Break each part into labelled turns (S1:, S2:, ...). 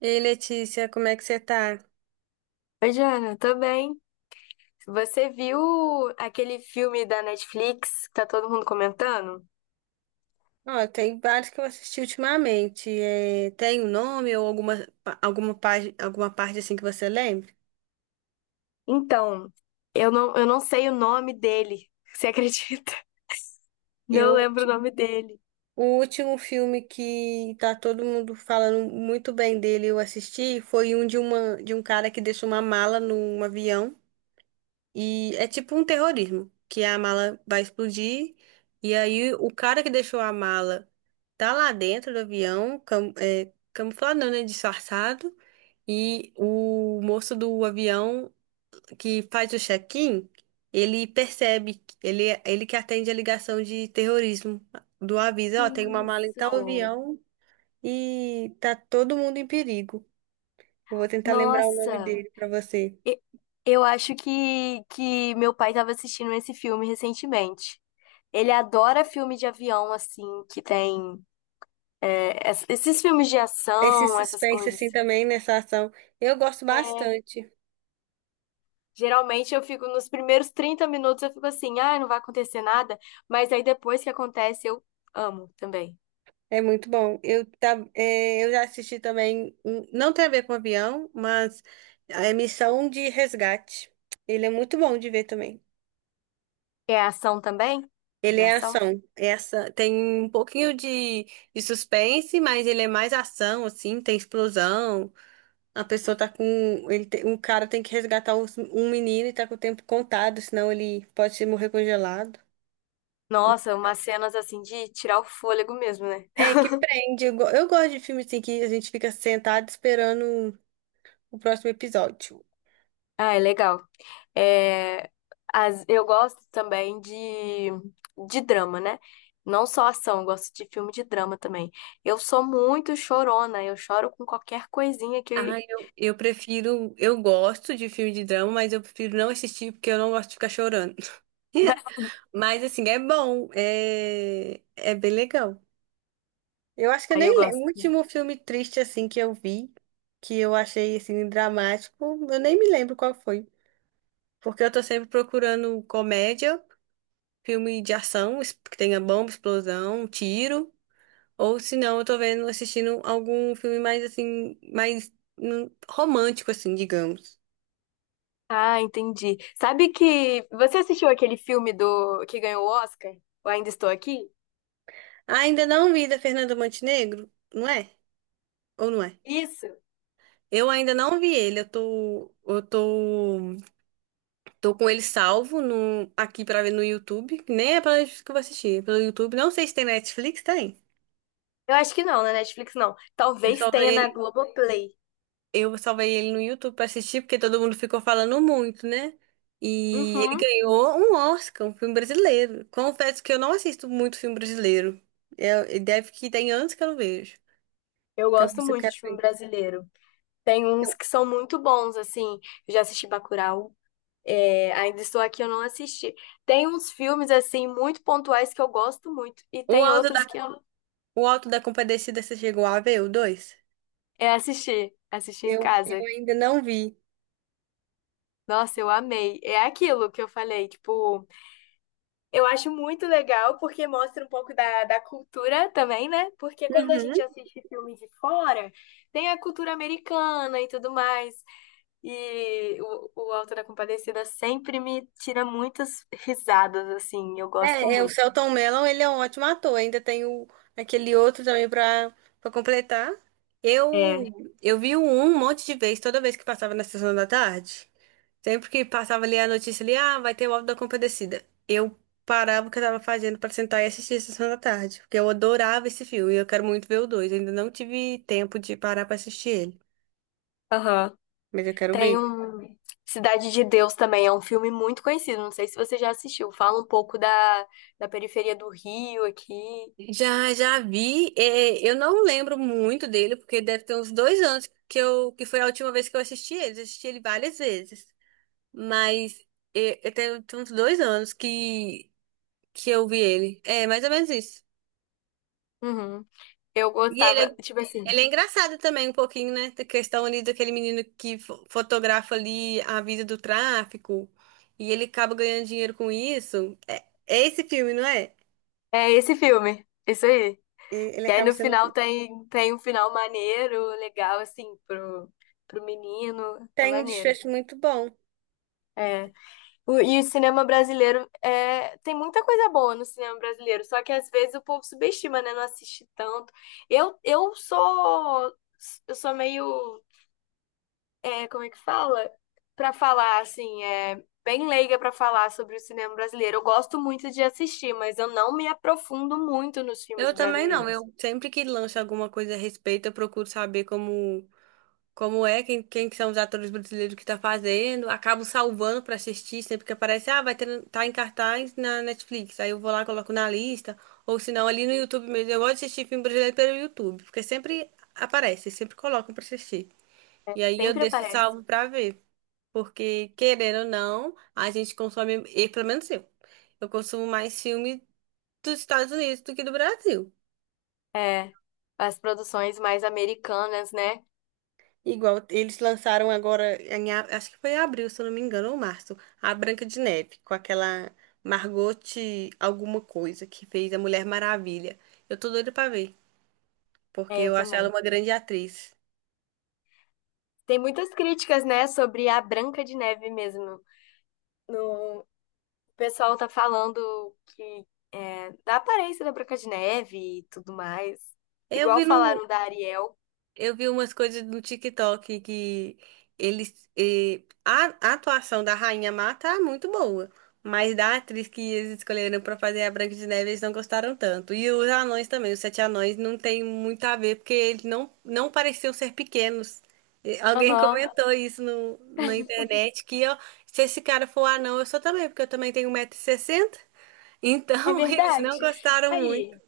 S1: Ei, Letícia, como é que você tá?
S2: Oi, Jana, tô bem. Você viu aquele filme da Netflix que tá todo mundo comentando?
S1: Ó, tem vários que eu assisti ultimamente. É, tem um nome ou página, alguma parte assim que você lembra?
S2: Então, eu não sei o nome dele. Você acredita? Não
S1: Eu
S2: lembro o nome dele.
S1: o, último filme que tá todo mundo falando muito bem dele, eu assisti, foi um de um cara que deixou uma mala num avião. E é tipo um terrorismo, que a mala vai explodir. E aí o cara que deixou a mala tá lá dentro do avião, camuflado, não, né? Disfarçado. E o moço do avião que faz o check-in, ele percebe, ele que atende a ligação de terrorismo do aviso,
S2: Que
S1: ó, tem uma mala em tal
S2: isso.
S1: avião e tá todo mundo em perigo. Eu vou tentar lembrar o nome
S2: Nossa,
S1: dele pra você.
S2: e- eu acho que meu pai tava assistindo esse filme recentemente. Ele adora filme de avião, assim, que tem esses filmes de
S1: Esse
S2: ação, essas
S1: suspense
S2: coisas.
S1: assim também nessa ação, eu gosto bastante.
S2: Geralmente eu fico nos primeiros 30 minutos, eu fico assim, ah, não vai acontecer nada, mas aí depois que acontece, eu amo também.
S1: É muito bom. Eu já assisti também, não tem a ver com avião, mas a Missão de Resgate. Ele é muito bom de ver também.
S2: É ação também?
S1: Ele
S2: De
S1: é
S2: ação?
S1: ação. Essa tem um pouquinho de suspense, mas ele é mais ação, assim, tem explosão. A pessoa tá com. Um cara tem que resgatar um menino e tá com o tempo contado, senão ele pode se morrer congelado. É bem
S2: Nossa,
S1: legal.
S2: umas cenas assim de tirar o fôlego mesmo, né?
S1: É que prende. Eu gosto de filme assim que a gente fica sentado esperando o próximo episódio.
S2: Ah, é legal. É, eu gosto também de drama, né? Não só ação, eu gosto de filme de drama também. Eu sou muito chorona, eu choro com qualquer coisinha que.
S1: Eu prefiro. Eu gosto de filme de drama, mas eu prefiro não assistir porque eu não gosto de ficar chorando. Mas, assim, é bom. É, é bem legal. Eu acho que eu
S2: Aí eu
S1: nem lembro.
S2: gosto.
S1: O último filme triste, assim, que eu vi, que eu achei, assim, dramático, eu nem me lembro qual foi. Porque eu tô sempre procurando comédia, filme de ação, que tenha bomba, explosão, tiro. Ou, se não, eu tô vendo, assistindo algum filme mais, assim, mais romântico, assim, digamos.
S2: Ah, entendi. Sabe que você assistiu aquele filme do que ganhou o Oscar? Eu ainda estou aqui?
S1: Ainda não vi da Fernanda Montenegro, não é? Ou não é?
S2: Isso.
S1: Eu ainda não vi ele, eu tô, tô com ele salvo no, aqui pra ver no YouTube, que nem é pela Netflix que eu vou assistir, é pelo YouTube. Não sei se tem Netflix, tem.
S2: Eu acho que não, na Netflix não.
S1: Eu
S2: Talvez
S1: salvei
S2: tenha na
S1: ele,
S2: Globoplay.
S1: eu salvei ele no YouTube pra assistir, porque todo mundo ficou falando muito, né? E ele
S2: Uhum.
S1: ganhou um Oscar, um filme brasileiro. Confesso que eu não assisto muito filme brasileiro. Deve que tem anos que eu não vejo.
S2: Eu
S1: Então,
S2: gosto
S1: isso eu
S2: muito
S1: quero
S2: de filme
S1: ver.
S2: brasileiro. Tem uns que são muito bons, assim. Eu já assisti Bacurau. É, ainda estou aqui, eu não assisti. Tem uns filmes, assim, muito pontuais que eu gosto muito. E
S1: O
S2: tem
S1: Alto
S2: outros que eu
S1: O Alto da Compadecida, você chegou a ver o 2?
S2: é, assisti. Assisti em casa.
S1: Eu ainda não vi.
S2: Nossa, eu amei. É aquilo que eu falei, tipo. Eu acho muito legal porque mostra um pouco da cultura também, né? Porque quando a gente
S1: Uhum.
S2: assiste filme de fora, tem a cultura americana e tudo mais. E o Auto da Compadecida sempre me tira muitas risadas, assim. Eu gosto
S1: É, é, o
S2: muito.
S1: Selton Mello, ele é um ótimo ator. Ainda tem o, aquele outro também pra completar. Eu,
S2: É,
S1: eu vi o um monte de vezes, toda vez que passava na sessão da tarde. Sempre que passava ali a notícia ali, ah, vai ter o Auto da Compadecida. Eu parava o que eu tava fazendo pra sentar e assistir a sessão da tarde, porque eu adorava esse filme e eu quero muito ver o dois. Ainda não tive tempo de parar pra assistir ele,
S2: aham.
S1: mas eu quero
S2: Tem
S1: ver.
S2: um... Cidade de Deus também é um filme muito conhecido. Não sei se você já assistiu. Fala um pouco da periferia do Rio aqui.
S1: Já, já vi. É, eu não lembro muito dele, porque deve ter uns 2 anos que eu, que foi a última vez que eu assisti ele. Eu assisti ele várias vezes. Mas é, é, tem uns 2 anos que eu vi ele. É, mais ou menos isso.
S2: Uhum. Eu
S1: E ele
S2: gostava,
S1: é,
S2: tipo assim,
S1: ele é engraçado também um pouquinho, né? Da questão ali daquele menino que fotografa ali a vida do tráfico. E ele acaba ganhando dinheiro com isso. É, é esse filme, não é?
S2: é esse filme. Isso aí.
S1: Ele
S2: E aí
S1: acaba
S2: no
S1: sendo...
S2: final tem, tem um final maneiro, legal, assim, pro, pro menino. É
S1: Tem um
S2: maneiro.
S1: desfecho muito bom.
S2: É. E o cinema brasileiro é, tem muita coisa boa no cinema brasileiro, só que às vezes o povo subestima, né? Não assiste tanto. Eu, eu sou, eu sou meio, é, como é que fala? Pra falar, assim, é bem leiga pra falar sobre o cinema brasileiro. Eu gosto muito de assistir, mas eu não me aprofundo muito nos filmes
S1: Eu também não.
S2: brasileiros.
S1: Eu sempre que lanço alguma coisa a respeito, eu procuro saber como, como é, quem, quem que são os atores brasileiros que tá fazendo. Acabo salvando pra assistir sempre que aparece. Ah, vai ter, tá em cartaz na Netflix. Aí eu vou lá, coloco na lista. Ou se não, ali no YouTube mesmo. Eu gosto de assistir filme brasileiro pelo YouTube, porque sempre aparece, sempre colocam pra assistir. E aí eu
S2: Sempre
S1: deixo
S2: aparece.
S1: salvo pra ver. Porque, querendo ou não, a gente consome, e pelo menos eu consumo mais filme dos Estados Unidos do que do Brasil.
S2: É, as produções mais americanas, né?
S1: Igual eles lançaram agora, em acho que foi em abril, se eu não me engano, ou março, a Branca de Neve, com aquela Margot alguma coisa que fez a Mulher Maravilha. Eu tô doida pra ver, porque
S2: É, eu
S1: eu acho ela
S2: também.
S1: uma grande atriz.
S2: Tem muitas críticas, né, sobre a Branca de Neve mesmo. No, o pessoal tá falando que é, da aparência da Branca de Neve e tudo mais.
S1: Eu
S2: Igual
S1: vi no,
S2: falaram da Ariel.
S1: Eu vi umas coisas no TikTok que a atuação da Rainha Má tá muito boa. Mas da atriz que eles escolheram pra fazer a Branca de Neve, eles não gostaram tanto. E os anões também, os sete anões, não tem muito a ver, porque eles não, não pareciam ser pequenos. E alguém
S2: Aham,
S1: comentou isso no, na internet, que ó, se esse cara for anão, eu sou também, porque eu também tenho 1,60 m.
S2: é
S1: Então, eles não
S2: verdade.
S1: gostaram.
S2: Aí,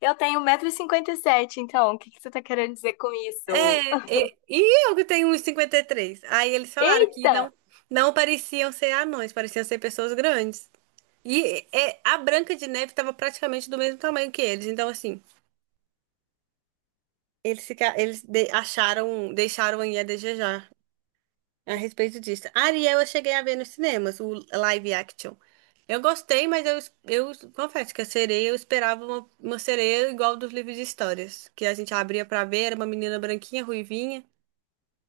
S2: eu tenho 1,57 m, então, o que que você tá querendo dizer com isso?
S1: E eu que tenho uns 53. Aí eles falaram que não,
S2: Eita!
S1: não pareciam ser anões, pareciam ser pessoas grandes. E é, a Branca de Neve estava praticamente do mesmo tamanho que eles. Então, assim, eles, fica, eles de- acharam, deixaram aí a desejar a respeito disso. Ariel, eu cheguei a ver nos cinemas, o live action. Eu gostei, mas eu confesso que a sereia, eu esperava uma sereia igual dos livros de histórias, que a gente abria pra ver, era uma menina branquinha, ruivinha.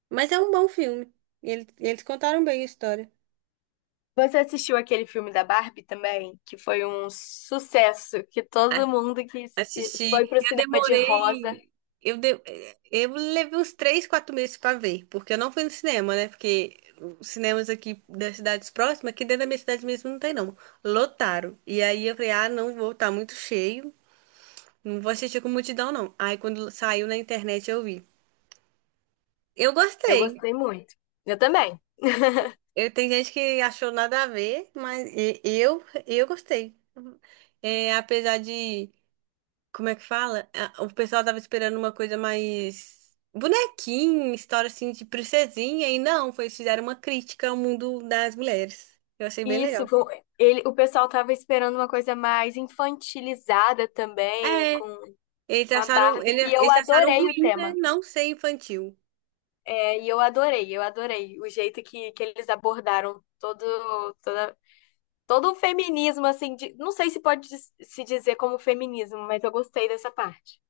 S1: Mas é um bom filme. Eles contaram bem a história.
S2: Você assistiu aquele filme da Barbie também, que foi um sucesso, que todo
S1: A-
S2: mundo que foi
S1: Assisti.
S2: pro
S1: Eu
S2: cinema de rosa,
S1: demorei. Eu, de- eu levei uns 3, 4 meses pra ver, porque eu não fui no cinema, né? Porque os cinemas aqui das cidades próximas, aqui dentro da minha cidade mesmo, não tem, não. Lotaram. E aí eu falei, ah, não vou, tá muito cheio. Não vou assistir com multidão, não. Aí quando saiu na internet eu vi. Eu
S2: eu
S1: gostei.
S2: gostei muito. Eu também.
S1: Eu, tem gente que achou nada a ver, mas eu gostei. É, apesar de. Como é que fala? Ah, o pessoal tava esperando uma coisa mais bonequinha, história assim de princesinha, e não, foi, eles fizeram uma crítica ao mundo das mulheres. Eu achei bem
S2: Isso,
S1: legal.
S2: ele, o pessoal tava esperando uma coisa mais infantilizada também,
S1: É,
S2: com a Barbie, e eu
S1: eles acharam
S2: adorei o
S1: ruim, né?
S2: tema.
S1: Não ser infantil.
S2: É, e eu adorei o jeito que eles abordaram todo, toda, todo o feminismo, assim, não sei se pode dis- se dizer como feminismo, mas eu gostei dessa parte.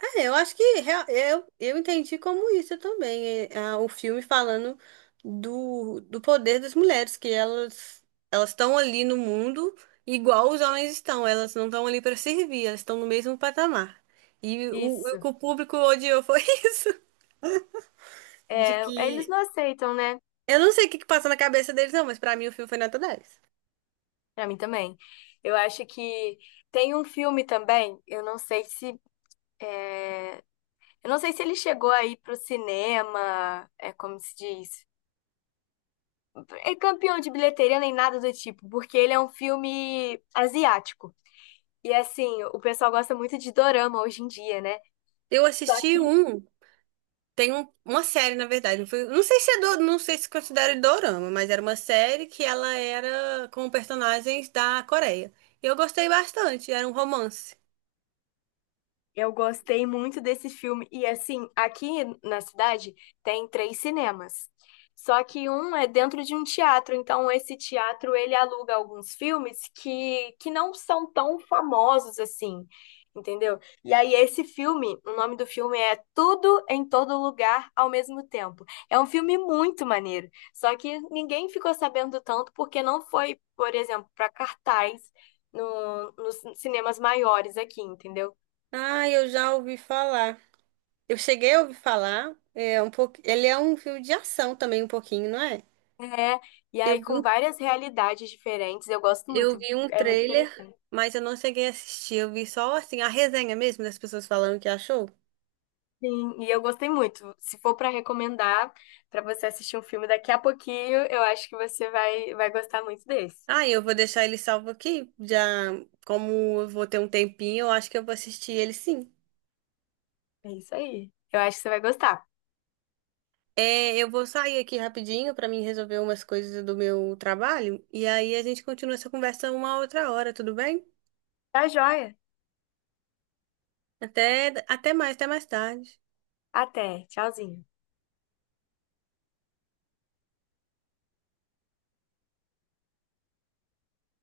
S1: É, eu acho que eu entendi como isso também. É, ah, o filme falando do poder das mulheres, que elas estão ali no mundo igual os homens estão. Elas não estão ali para servir, elas estão no mesmo patamar. E o
S2: Isso.
S1: que o público odiou foi isso. De
S2: É, eles
S1: que.
S2: não aceitam, né?
S1: Eu não sei o que que passa na cabeça deles, não, mas para mim o filme foi nota 10.
S2: Pra mim também. Eu acho que tem um filme também, eu não sei se é, eu não sei se ele chegou aí pro cinema, é como se diz, é campeão de bilheteria nem nada do tipo, porque ele é um filme asiático. E assim, o pessoal gosta muito de dorama hoje em dia, né?
S1: Eu
S2: Só
S1: assisti
S2: que
S1: um. Uma série, na verdade. Não, não sei se é do, não sei se considera dorama, mas era uma série que ela era com personagens da Coreia. E eu gostei bastante, era um romance.
S2: eu gostei muito desse filme. E assim, aqui na cidade tem 3 cinemas. Só que um é dentro de um teatro, então esse teatro ele aluga alguns filmes que não são tão famosos assim, entendeu? E aí esse filme, o nome do filme é Tudo em Todo Lugar ao Mesmo Tempo. É um filme muito maneiro, só que ninguém ficou sabendo tanto porque não foi, por exemplo, para cartaz no, nos cinemas maiores aqui, entendeu?
S1: Ah, eu já ouvi falar. Eu cheguei a ouvir falar. É um pouco, ele é um filme de ação também, um pouquinho, não é?
S2: É, e aí
S1: Eu vi,
S2: com
S1: um-
S2: várias realidades diferentes, eu gosto
S1: eu
S2: muito,
S1: vi um
S2: é muito
S1: trailer,
S2: interessante.
S1: mas eu não cheguei a assistir. Eu vi só assim a resenha mesmo das pessoas falando que achou.
S2: Sim, e eu gostei muito. Se for para recomendar para você assistir um filme daqui a pouquinho, eu acho que você vai gostar muito desse.
S1: Ah, eu vou deixar ele salvo aqui. Já, como eu vou ter um tempinho, eu acho que eu vou assistir ele sim.
S2: É isso aí. Eu acho que você vai gostar.
S1: É, eu vou sair aqui rapidinho para mim resolver umas coisas do meu trabalho e aí a gente continua essa conversa uma outra hora, tudo bem?
S2: Tá joia?
S1: Até, até mais tarde.
S2: Até. Tchauzinho.